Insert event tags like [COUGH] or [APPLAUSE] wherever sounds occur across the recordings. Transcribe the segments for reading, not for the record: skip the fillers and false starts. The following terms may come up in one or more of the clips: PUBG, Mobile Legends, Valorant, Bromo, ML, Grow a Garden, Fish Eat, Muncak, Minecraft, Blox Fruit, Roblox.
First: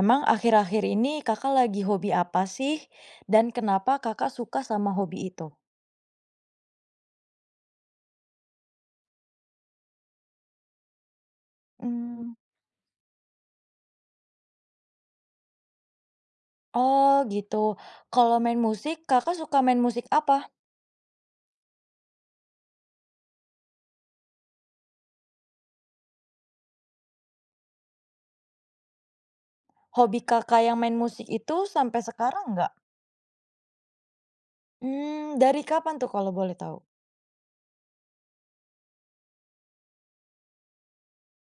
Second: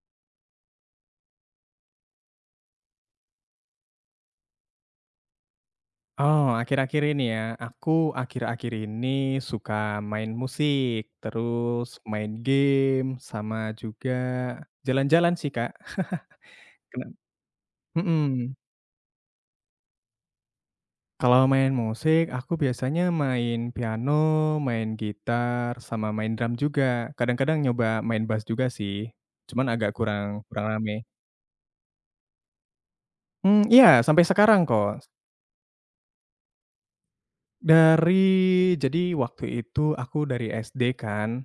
Emang akhir-akhir ini Kakak lagi hobi apa sih? Dan kenapa Kakak suka sama hobi itu? Oh, akhir-akhir ini ya, aku akhir-akhir ini suka main musik, terus main Mmm. game, sama juga jalan-jalan sih, Kak. Kena Oh gitu. Kalau mhm. main musik, Kakak suka main musik apa? Kalau main musik, aku biasanya main piano, main gitar, sama main drum juga. Kadang-kadang nyoba main bass juga sih, cuman agak Hobi kurang Kakak kurang yang main rame. musik itu sampai sekarang nggak? Hmm, iya, sampai sekarang kok. Hmm. Dari kapan tuh kalau boleh tahu? Dari jadi waktu itu aku dari SD kan.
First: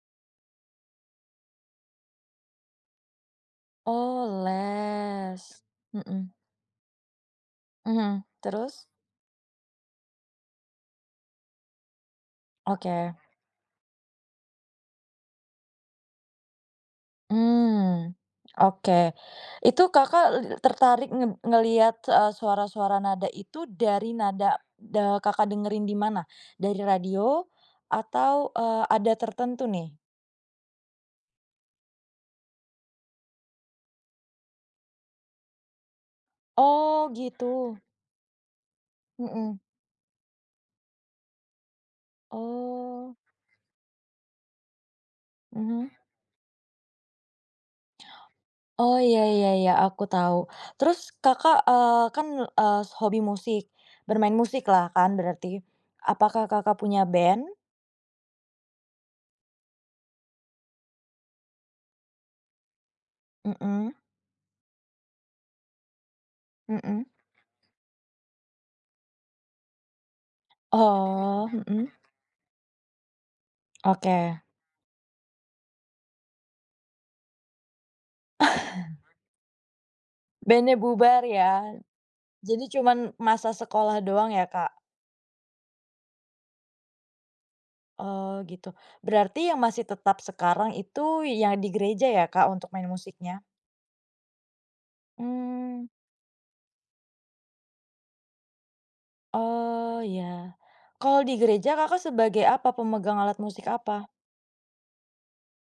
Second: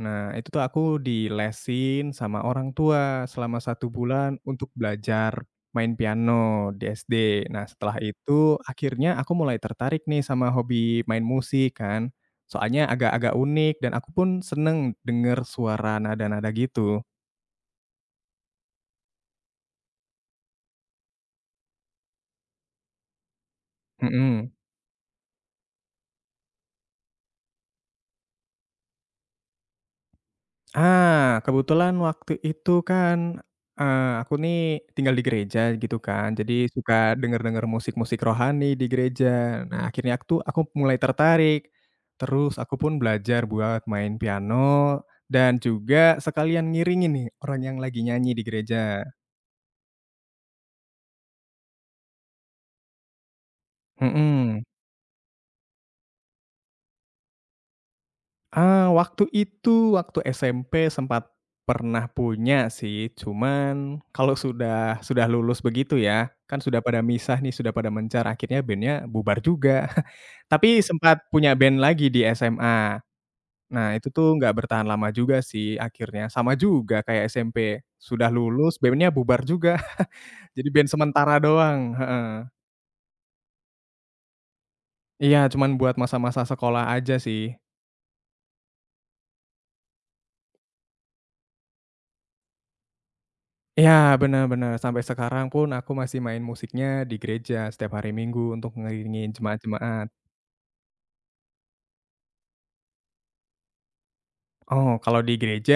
Nah, itu tuh aku dilesin sama orang tua selama satu bulan Oh untuk belajar les. main Mhm, piano di SD. Nah, setelah mhm, itu terus? akhirnya aku mulai tertarik nih sama hobi main musik kan. Soalnya Oke. agak-agak unik dan aku pun seneng denger suara nada-nada gitu. Mmm, oke. Itu Kakak tertarik ngelihat, suara-suara nada itu dari nada Mhm. Kakak dengerin di mana? Dari radio atau, ada tertentu nih? Ah, kebetulan waktu itu kan, aku nih tinggal di gereja gitu kan, jadi Oh suka denger-denger gitu, musik-musik rohani di gereja. mhm. Nah, akhirnya aku mulai tertarik, terus aku pun Oh, belajar buat main piano dan mhm. juga sekalian ngiringin nih orang yang lagi nyanyi di Oh gereja. iya iya iya, aku tahu. Terus Kakak, kan, hobi musik, bermain Mhm. musiklah kan berarti. Apakah Kakak punya band? Ah, waktu itu, waktu SMP sempat pernah punya sih, Mhm, cuman kalau sudah lulus begitu ya, kan sudah pada mhm. misah nih, sudah pada mencar, akhirnya bandnya bubar juga. [LAUGHS] Tapi sempat Oh, punya band mhm, lagi di SMA. Nah, itu tuh oke. nggak bertahan lama juga sih akhirnya, sama juga kayak SMP, sudah lulus bandnya bubar juga, [LAUGHS] jadi Bandnya band bubar sementara ya. doang, heeh. Jadi cuman masa sekolah doang ya, Kak? Iya, cuman buat masa-masa sekolah aja sih. Oh, gitu. Berarti yang masih tetap sekarang itu yang di gereja ya, Kak, untuk main musiknya? Iya, benar-benar. Sampai sekarang pun Mmm, aku masih main musiknya di gereja setiap hari Minggu untuk ngiringin oh, jemaat-jemaat. ya. Kalau di gereja Kakak sebagai apa? Pemegang alat musik apa? Oh, kalau di gereja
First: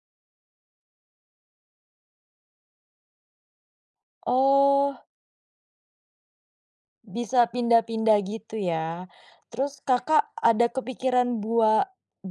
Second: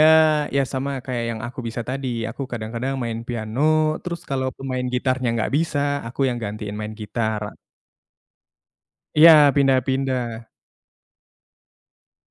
ya sama kayak yang aku bisa tadi, aku kadang-kadang main piano, terus kalau pemain Oh, gitarnya nggak bisa, aku yang gantiin main bisa gitar. pindah-pindah gitu ya. Iya, Terus Kakak pindah-pindah. ada kepikiran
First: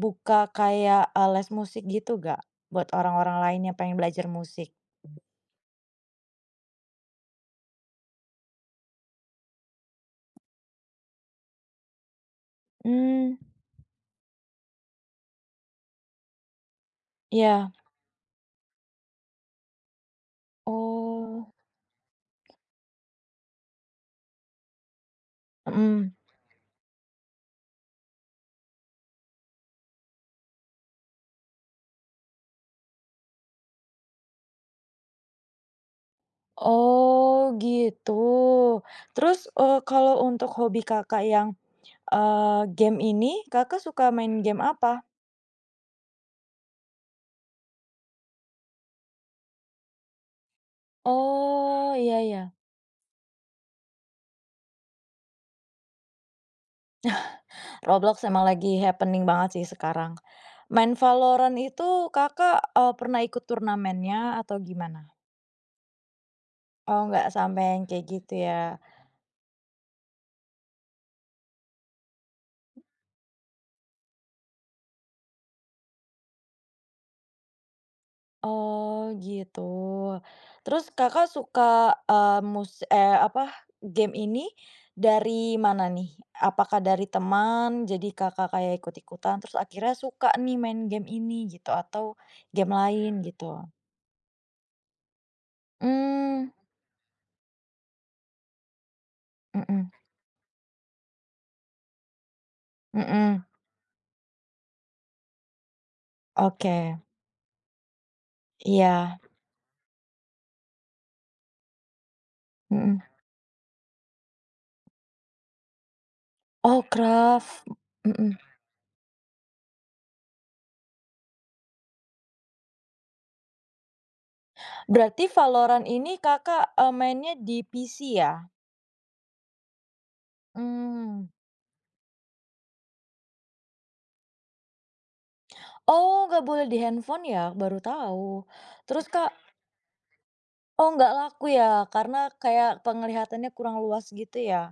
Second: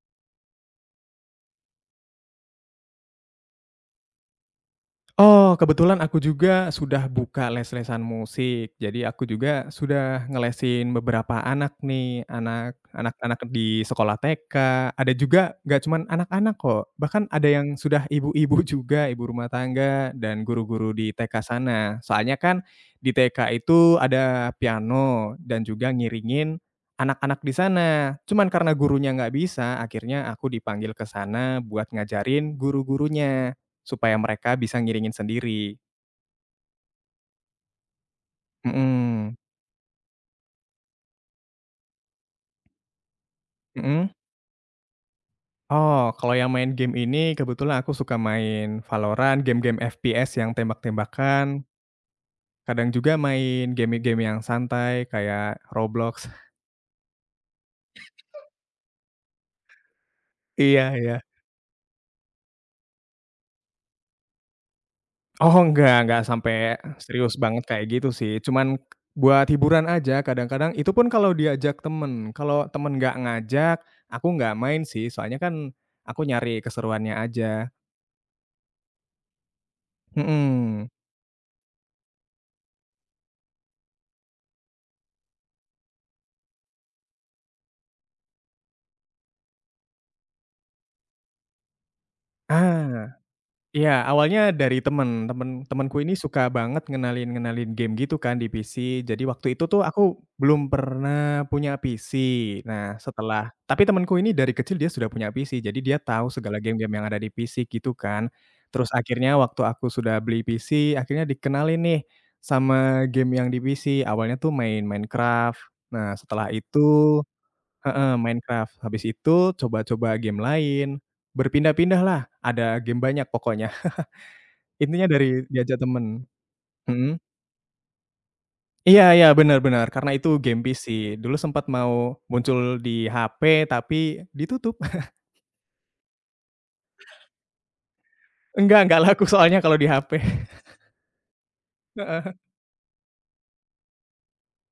buka kayak, les musik gitu nggak? Buat orang-orang lain yang pengen belajar musik? Oh, kebetulan aku juga sudah buka les-lesan musik. Jadi aku juga sudah ngelesin beberapa anak nih, anak Mmm, anak-anak di sekolah TK, ada juga nggak cuman anak-anak kok, bahkan ada iya. yang sudah ibu-ibu [LAUGHS] juga, ibu rumah tangga dan guru-guru di TK Oh, sana. Soalnya kan di TK itu ada piano dan juga mhm. ngiringin anak-anak di sana. Cuman karena gurunya nggak bisa, akhirnya aku dipanggil ke sana buat ngajarin guru-gurunya. Supaya mereka bisa ngiringin sendiri. Oh, gitu. Mhm, Terus, kalau untuk hobi Kakak yang, game ini, Kakak mhm. suka main game apa? Oh, kalau yang main game ini kebetulan aku suka main Valorant, game-game FPS yang tembak-tembakan, Oh, iya iya. kadang juga main game-game yang santai kayak Roblox. Roblox emang lagi happening banget sih sekarang. Iya, Main iya. Valorant itu Kakak, pernah ikut turnamennya atau gimana? Oh, enggak sampai Oh, nggak serius banget sampai yang kayak kayak gitu gitu sih, cuman ya? buat hiburan aja kadang-kadang itu pun kalau diajak temen, kalau temen nggak ngajak, aku nggak main sih soalnya kan aku nyari keseruannya aja. Oh, gitu. Mhm. Terus Kakak suka, eee, mus eh apa, game ini dari mana nih? Apakah dari teman, jadi Kakak kayak ikut-ikutan, terus akhirnya suka nih main game ini gitu, atau game Ah. lain gitu? Iya, awalnya dari temen. Temenku ini suka Mmm, banget ngenalin-ngenalin game gitu kan di PC. Jadi waktu itu tuh mhm aku belum pernah punya PC. Nah, mhm, tapi temenku ini dari kecil dia sudah punya PC, jadi dia tahu segala game-game oke, yang ada di PC gitu kan. Terus iya, akhirnya waktu aku sudah beli PC, akhirnya dikenalin nih mhm. sama game yang di PC. Awalnya tuh main Minecraft. Nah, setelah itu Oh, Craft, heeh, mhm. Minecraft. Habis itu coba-coba game lain, berpindah-pindahlah, ada game banyak pokoknya. Intinya Berarti dari diajak Valorant temen. ini Kakak, Mhm. mainnya di PC ya? Iya, iya, bener, bener, karena itu game PC. Hmm. Dulu sempat mau muncul di HP, tapi ditutup. [LAUGHS] Oh, nggak boleh di handphone ya? Baru tahu. Enggak Terus, laku Kak, soalnya kalau di HP. [LAUGHS] oh, nggak laku ya? Karena Heeh. kayak penglihatannya kurang luas gitu ya?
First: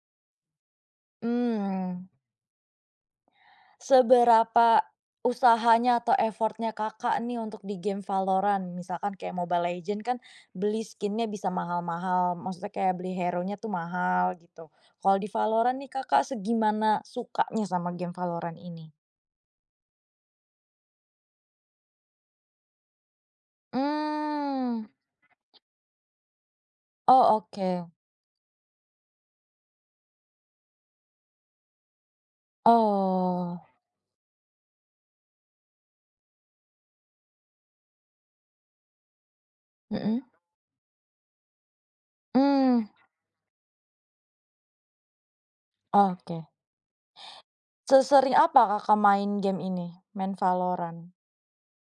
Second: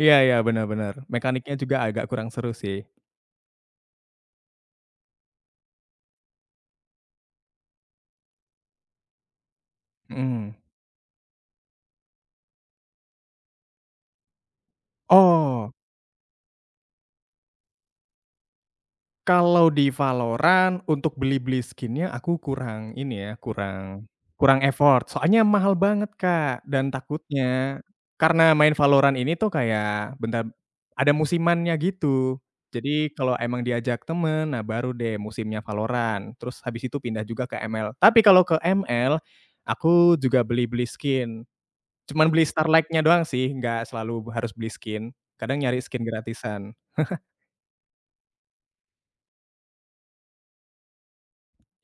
Iya, iya, bener, bener. Mekaniknya juga agak Hmm. kurang seru sih. Seberapa usahanya atau effortnya Kakak nih untuk di game Valorant? Misalkan kayak Mobile Legends kan Mhm. beli skinnya bisa mahal-mahal, maksudnya kayak beli hero-nya tuh mahal gitu. Kalau di Oh. Valorant nih Kakak segimana sukanya sama game Valorant ini? Kalau di Valorant untuk beli-beli skin-nya aku kurang ini ya, kurang kurang Hmm. effort, soalnya mahal banget, Kak, dan Oh, takutnya oke. karena main Valorant ini tuh kayak bentar ada musimannya gitu. Jadi kalau Oh, emang diajak temen, nah baru deh musimnya Valorant, terus habis itu pindah juga ke ML. Tapi kalau ke ML, mhm, aku juga beli-beli skin, cuman beli mmm. Starlight-nya doang sih, nggak selalu harus beli skin, kadang nyari skin Oke. gratisan. Sesering apa Kakak main game ini? Main Valorant?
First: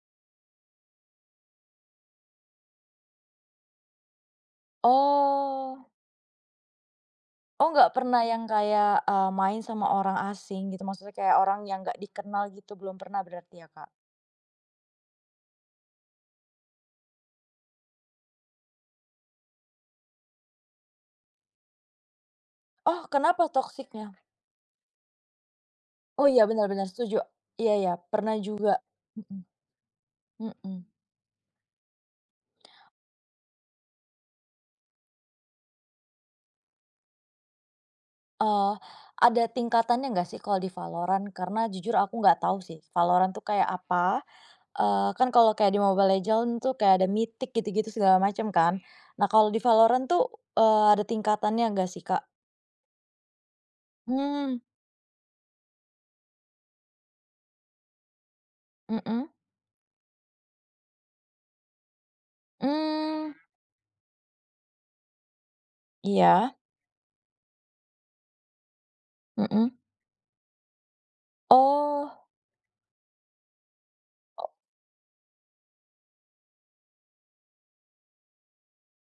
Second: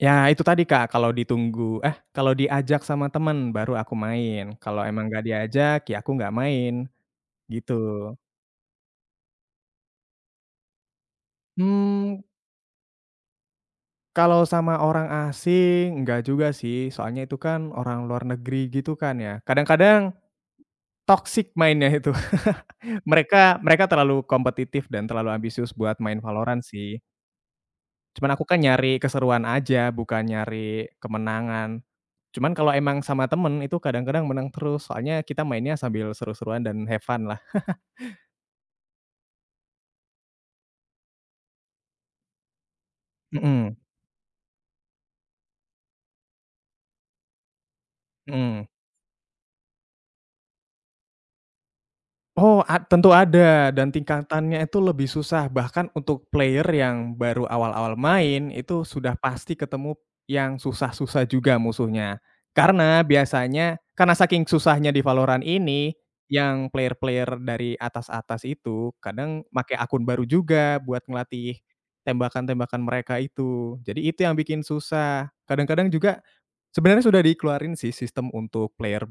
Ya itu tadi Kak, kalau diajak sama temen baru aku main, kalau emang nggak diajak Oh. ya aku nggak main, Oh, gitu. nggak pernah yang kayak, main sama orang asing gitu, maksudnya kayak orang yang nggak Mmm, dikenal gitu, belum pernah berarti ya, Kak? kalau sama orang asing nggak juga sih, soalnya itu kan orang luar negeri gitu kan ya, kadang-kadang toxic mainnya itu. [LAUGHS] Oh, kenapa Mereka mereka toksiknya? terlalu kompetitif dan terlalu ambisius buat main Oh iya, Valorant benar benar, sih, setuju. Iya iya, cuman pernah aku kan juga. nyari Mhm keseruan aja bukan mhm. nyari kemenangan. Cuman kalau emang sama temen itu kadang-kadang menang terus, soalnya kita mainnya sambil seru-seruan dan have fun lah. Eee, ada tingkatannya nggak sih kalau di Valorant? Karena jujur aku nggak tahu sih Valorant tuh kayak Mhm, apa. Kan kalau kayak di Mobile Legends tuh kayak ada Mythic gitu-gitu segala macam mhm. kan. Nah kalau di Valorant tuh, ada tingkatannya nggak sih, Kak? Oh, tentu ada dan Mmm, tingkatannya itu lebih susah, bahkan untuk player yang baru awal-awal main, itu sudah mhm, pasti ketemu yang susah-susah juga musuhnya. Karena hmm, biasanya karena saking susahnya di Valorant ini, iya, yang player-player dari atas-atas itu kadang mhm. make akun baru juga buat ngelatih Oh, tembakan-tembakan mereka itu. Jadi itu yang bikin susah. Kadang-kadang juga sebenarnya sudah dikeluarin sih sistem untuk player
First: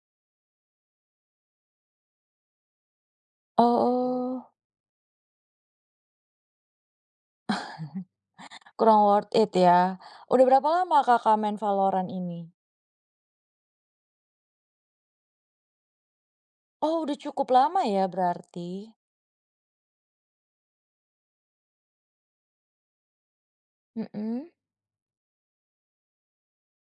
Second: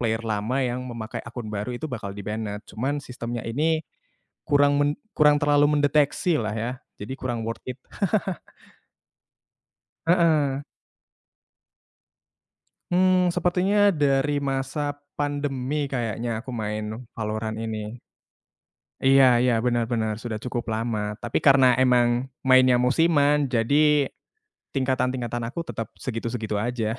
player lama yang memakai akun baru itu bakal di-banned. Cuman sistemnya ini oh, kurang men kurang terlalu mendeteksi lah ya, jadi kurang worth it. kurang worth it ya. Udah Heeh. berapa lama Kakak main Valorant ini? Sepertinya dari masa pandemi kayaknya aku main Oh udah cukup Valorant lama ini. ya berarti? Iya, iya, benar, benar, sudah cukup lama. Tapi karena emang mainnya musiman, jadi Mhm. tingkatan-tingkatan aku tetap segitu-segitu aja.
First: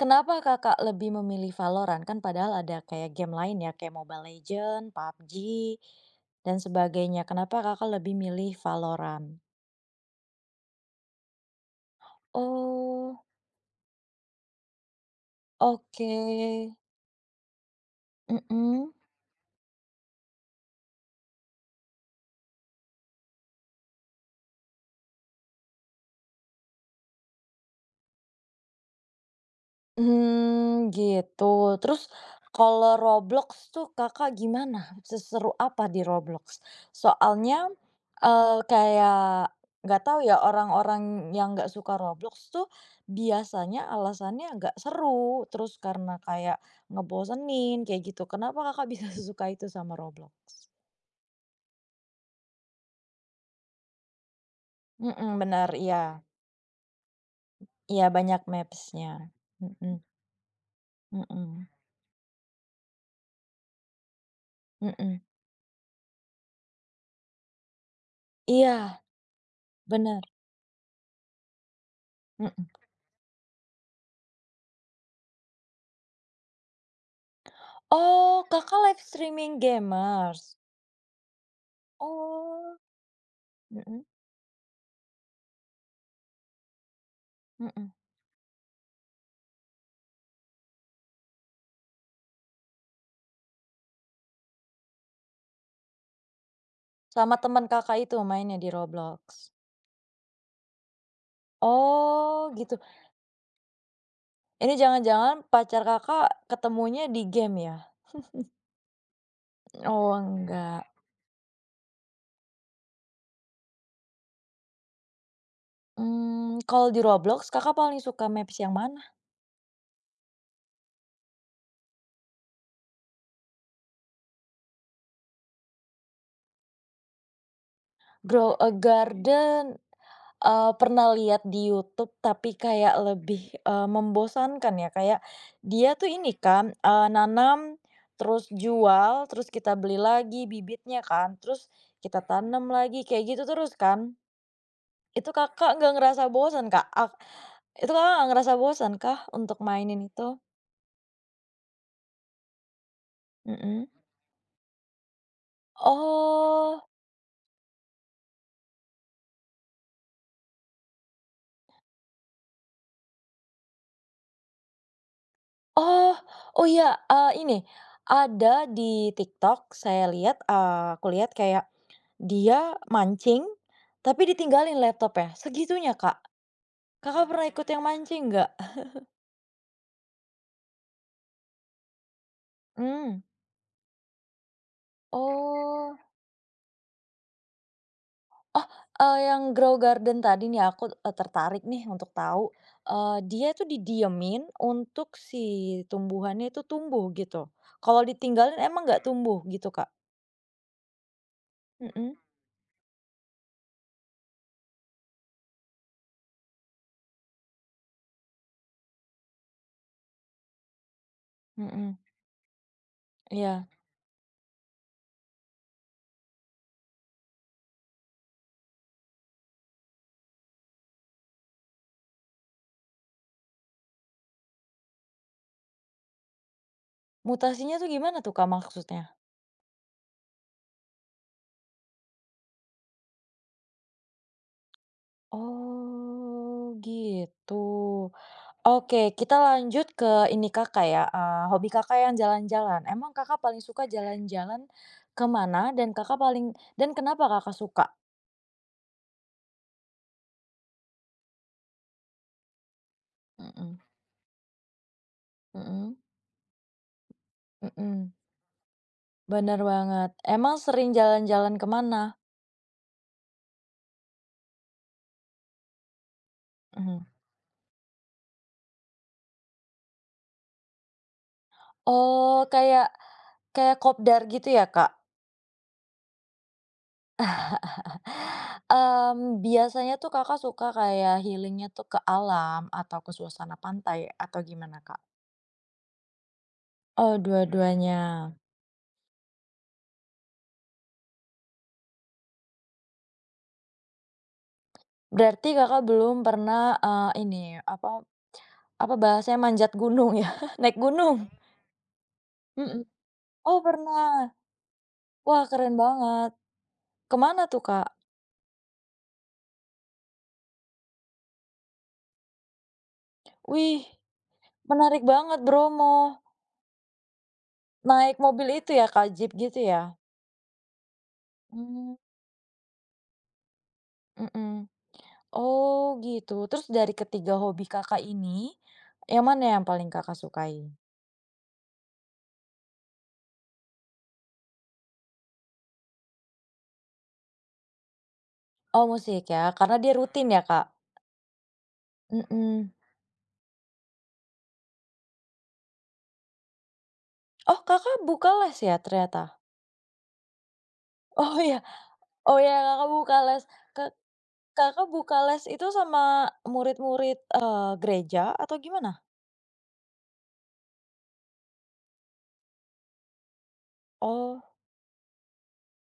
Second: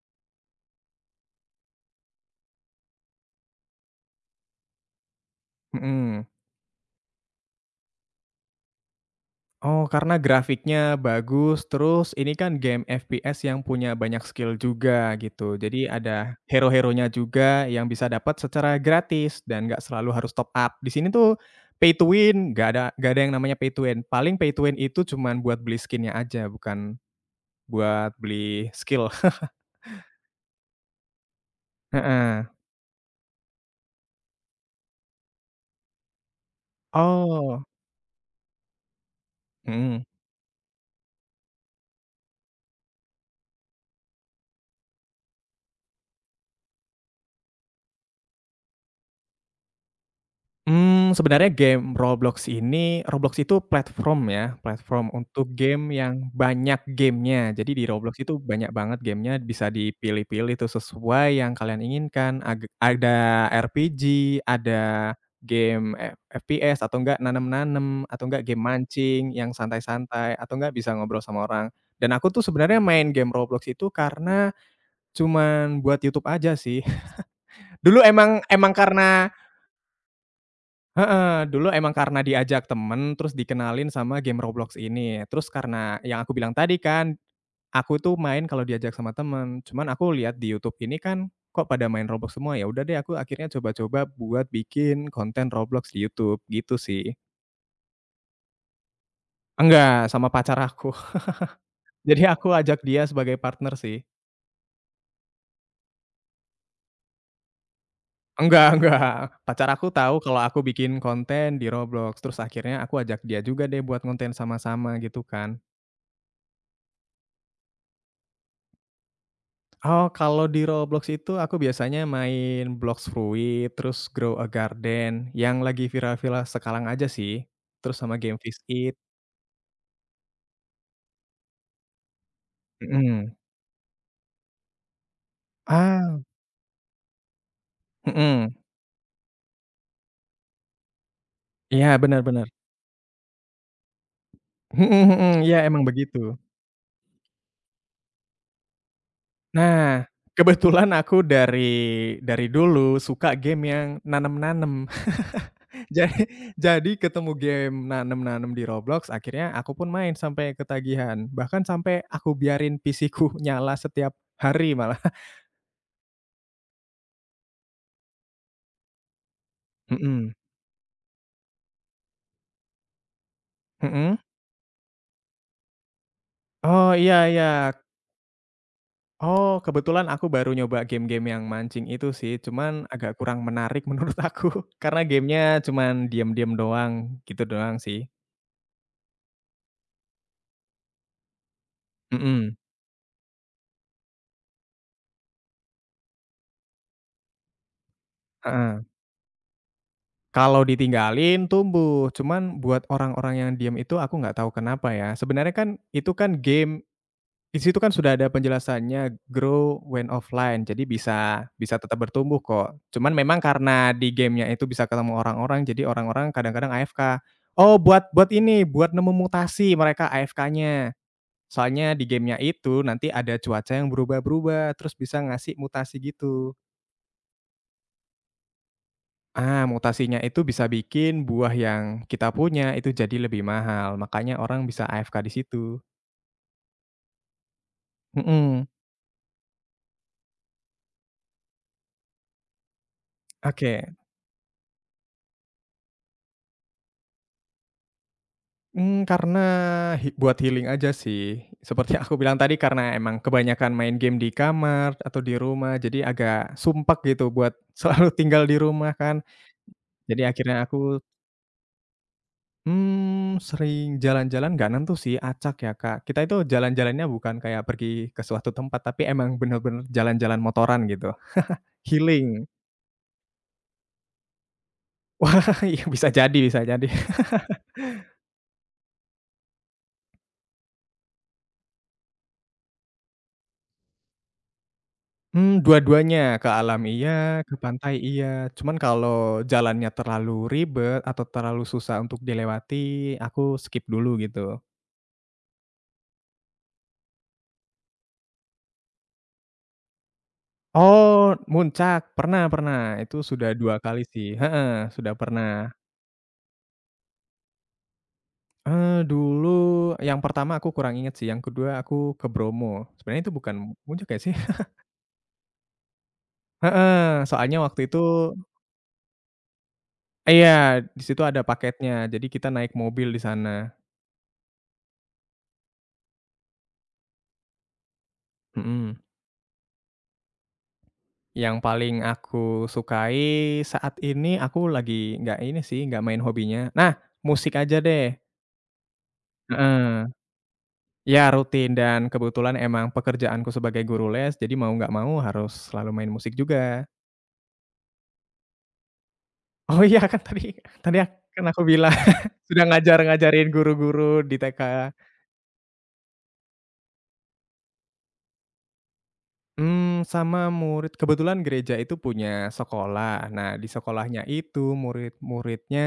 Kenapa Kakak lebih memilih Valorant? Kan padahal ada kayak game lain ya, kayak Mobile Legends, PUBG, [LAUGHS] Mhm. dan sebagainya. Kenapa Kakak lebih milih Valorant? Oh, karena grafiknya bagus, terus ini kan game Oh, FPS yang punya banyak skill juga gitu. Jadi oke. ada hero-heronya juga yang bisa dapat secara Mhm. gratis dan nggak selalu harus top up. Di sini tuh pay to win, nggak ada yang namanya pay to win. Paling pay to win itu cuman buat beli skin aja, bukan buat beli skill. [LAUGHS] Hmm, gitu. Terus Heeh. kalau Roblox tuh Kakak gimana? Seseru apa di Roblox? Soalnya, Oh, kayak nggak mhm. tahu ya orang-orang yang nggak suka Roblox tuh biasanya alasannya nggak seru, terus karena kayak ngebosenin, kayak gitu. Kenapa Kakak bisa [LAUGHS] suka itu sama Roblox? Sebenarnya game Roblox ini Roblox itu platform ya, platform Mhm, untuk bener, game iya. yang banyak gamenya. Jadi di Iya, Roblox itu banyak banyak banget maps-nya. gamenya, bisa Mhm, dipilih-pilih tuh sesuai yang mhm, kalian inginkan. Age ada RPG, ada mhm. game FPS atau enggak nanam-nanam, atau enggak game Iya, mancing yang benar. santai-santai, atau enggak bisa ngobrol sama orang. Dan aku tuh sebenarnya main game Roblox itu karena cuman buat YouTube aja sih. [LAUGHS] Dulu emang Oh, emang Kakak live karena streaming gamers? Heeh, dulu emang karena diajak Oh, temen, terus dikenalin mhm sama game Roblox ini. Terus karena yang aku bilang tadi kan, mhm. aku tuh main kalau diajak sama temen, cuman aku lihat di YouTube ini kan, kok pada main Roblox semua, ya udah deh aku akhirnya coba-coba buat bikin konten Roblox di YouTube, gitu sih. Sama teman Kakak itu mainnya di Roblox? Enggak, sama pacar aku. [LAUGHS] Jadi aku Oh, gitu. ajak dia sebagai partner sih. Ini jangan-jangan pacar Kakak ketemunya di game ya? Enggak, pacar aku Oh, tahu kalau aku enggak. bikin konten di Roblox, terus akhirnya aku ajak dia juga deh buat konten sama-sama, gitu kan. Hmm, kalau di Roblox Kakak paling suka maps yang mana? Oh, kalau di Roblox itu aku biasanya main Blox Fruit, terus Grow a Garden, yang lagi viral-viral sekarang aja sih, terus sama game Grow Fish a Eat, Garden. Pernah lihat di YouTube tapi kayak mhm. lebih, membosankan ya, kayak dia tuh Ah, ini kan, nanam, terus mhm, jual, terus kita beli lagi bibitnya kan, terus iya, benar, kita bener, tanam lagi, kayak gitu terus kan. mhm, Itu mhm, iya Kakak emang nggak begitu. ngerasa bosan, Kak? Itu Kakak nggak ngerasa bosan kah untuk mainin Nah, itu? kebetulan aku dari dulu suka game Mhm. yang nanem-nanem. [LAUGHS] Jadi Oh, jadi ketemu game nanem-nanem di Roblox, akhirnya aku pun main sampai ketagihan, bahkan sampai aku biarin PC-ku [LAUGHS] nyala setiap hari malah. oh, oh, ya, ini, ada di TikTok saya Mhm, lihat, aku lihat kayak dia mancing, mhm. tapi ditinggalin laptopnya, segitunya, Kak. Oh, iya, Kakak iya. pernah ikut yang mancing nggak? Oh, kebetulan aku baru nyoba game-game yang mancing itu sih, cuman agak Hmm. kurang menarik menurut aku, [LAUGHS] karena gamenya Oh. cuman diam-diam doang, gitu doang sih. Oh, yang Grow Garden tadi nih aku, tertarik nih untuk tahu, Mhm, dia itu didiemin untuk si tumbuhannya itu tumbuh gitu. Kalau ditinggalin emang heeh. nggak tumbuh gitu, Kak? Kalau ditinggalin tumbuh, Mhm, cuman buat orang-orang yang diam itu aku nggak tahu kenapa ya, sebenarnya kan itu kan Di situ kan sudah ada penjelasannya grow when offline, jadi bisa bisa mhm, tetap bertumbuh kok. Cuman memang iya. karena di gamenya itu bisa ketemu orang-orang, jadi orang-orang kadang-kadang AFK. Oh, buat buat ini, buat nemu mutasi mereka AFK-nya. Soalnya di gamenya itu nanti ada cuaca yang berubah-berubah, terus bisa ngasih mutasi gitu. Mutasinya tuh gimana tuh, Kak, maksudnya? Ah, mutasinya itu bisa bikin buah yang kita punya itu jadi lebih mahal, makanya orang bisa AFK di situ. Oh, gitu. Mhm, Oke, kita lanjut ke ini Kakak ya, hobi Kakak yang jalan-jalan. Emang Kakak paling suka oke. jalan-jalan kemana? Dan Kakak paling dan kenapa Kakak suka? Karena buat healing aja sih. Seperti aku bilang tadi karena emang kebanyakan Mhm main game di kamar atau di rumah, mhm. jadi agak sumpek gitu buat [LAUGHS] selalu Mhm, tinggal di rumah kan. bener banget. Jadi Emang akhirnya sering aku, jalan-jalan kemana? mmm, sering jalan-jalan nggak nentu sih, acak ya, Kak. Kita itu Mhm. jalan-jalannya bukan kayak pergi ke suatu tempat, tapi emang bener-bener jalan-jalan motoran gitu, healing. Oh, kayak kayak kopdar gitu ya, Kak? [LAUGHS] Wah, iya, bisa jadi, bisa jadi. Mmm, biasanya tuh Kakak suka kayak healingnya tuh ke alam atau ke suasana pantai atau gimana, Kak? Dua-duanya, ke alam Oh, iya, ke pantai dua-duanya. iya. Cuman kalau jalannya terlalu ribet atau terlalu susah untuk dilewati, aku skip dulu gitu. Berarti Kakak belum pernah, ini, apa Apa bahasanya, manjat gunung ya? [LAUGHS] Naik gunung? Oh, Muncak, pernah, pernah, Mhm. itu sudah Oh 2 kali sih pernah. heeh, sudah Wah pernah. keren banget. Kemana tuh, Kak? Dulu yang pertama aku kurang inget sih, yang kedua aku ke Bromo. Sebenarnya itu bukan Wih, Muncak ya sih? [LAUGHS] menarik banget Bromo. Heeh, soalnya waktu itu Naik mobil itu ya, Kak, jeep gitu ya? iya, di situ ada Mmm, paketnya, jadi kita naik mobil di sana, mhm. Oh gitu. Terus dari ketiga hobi Kakak ini, mhm. yang mana yang paling Kakak sukai? Yang paling aku sukai saat ini aku lagi nggak ini sih, nggak main hobinya. Nah, musik aja deh. Oh musik ya, karena dia Heeh. rutin ya, Kak? Ya rutin dan kebetulan Mhm. emang pekerjaanku sebagai guru les, jadi mau nggak mau harus selalu main musik juga. [LAUGHS] Oh Kakak buka les ya ternyata? Oh iya kan tadi tadi Oh kan ya? aku bilang Oh [LAUGHS] ya, sudah Kakak buka les. ngajar-ngajarin Kak guru-guru di TK. Kakak buka les itu sama murid-murid, gereja atau gimana? Sama murid kebetulan gereja itu punya sekolah. Nah, di sekolahnya Oh, itu murid-muridnya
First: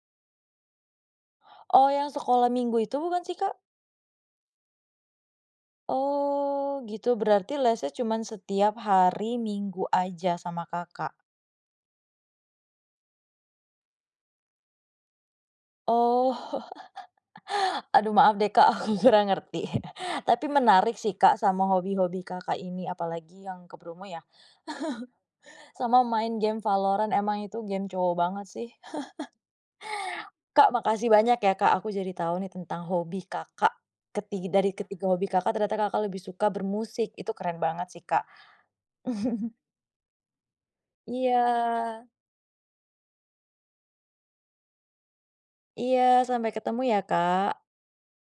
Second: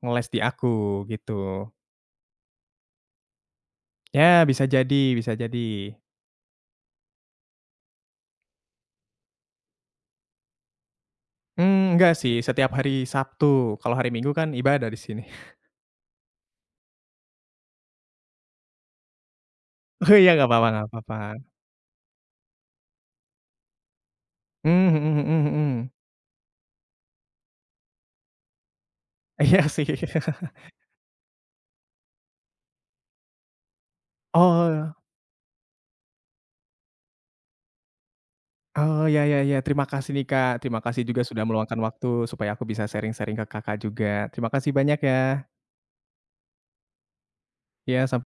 ngeles di aku, gitu. oh, yang sekolah Minggu itu bukan sih, Kak? Ya, bisa jadi, bisa jadi. Oh gitu, berarti lesnya cuman setiap hari Minggu aja sama Kakak. Enggak sih, setiap hari Sabtu, kalau hari Minggu kan ibadah di sini. [LAUGHS] Oh, [LAUGHS] aduh maaf deh, Kak, aku kurang ngerti. Oh [LAUGHS] iya, Tapi nggak apa-apa, nggak menarik sih, apa-apa. Kak, sama hobi-hobi Kakak ini, apalagi yang ke Bromo ya, Mmm, mhm, mhm, mhm. sama main game Valorant, emang itu game cowok banget sih. [LAUGHS] Iya sih. Kak, makasih banyak ya Kak, aku jadi tahu nih tentang hobi Kakak, dari Oh, ketiga hobi Kakak ternyata Kakak lebih suka bermusik, itu keren banget sih Kak. oh, ya, ya, [LAUGHS] ya, terima kasih nih, Kak. Terima kasih juga Iya sudah meluangkan waktu supaya aku bisa sharing-sharing ke Kakak juga. Terima kasih banyak ya. iya, sampai ketemu ya Kak. Iya, sam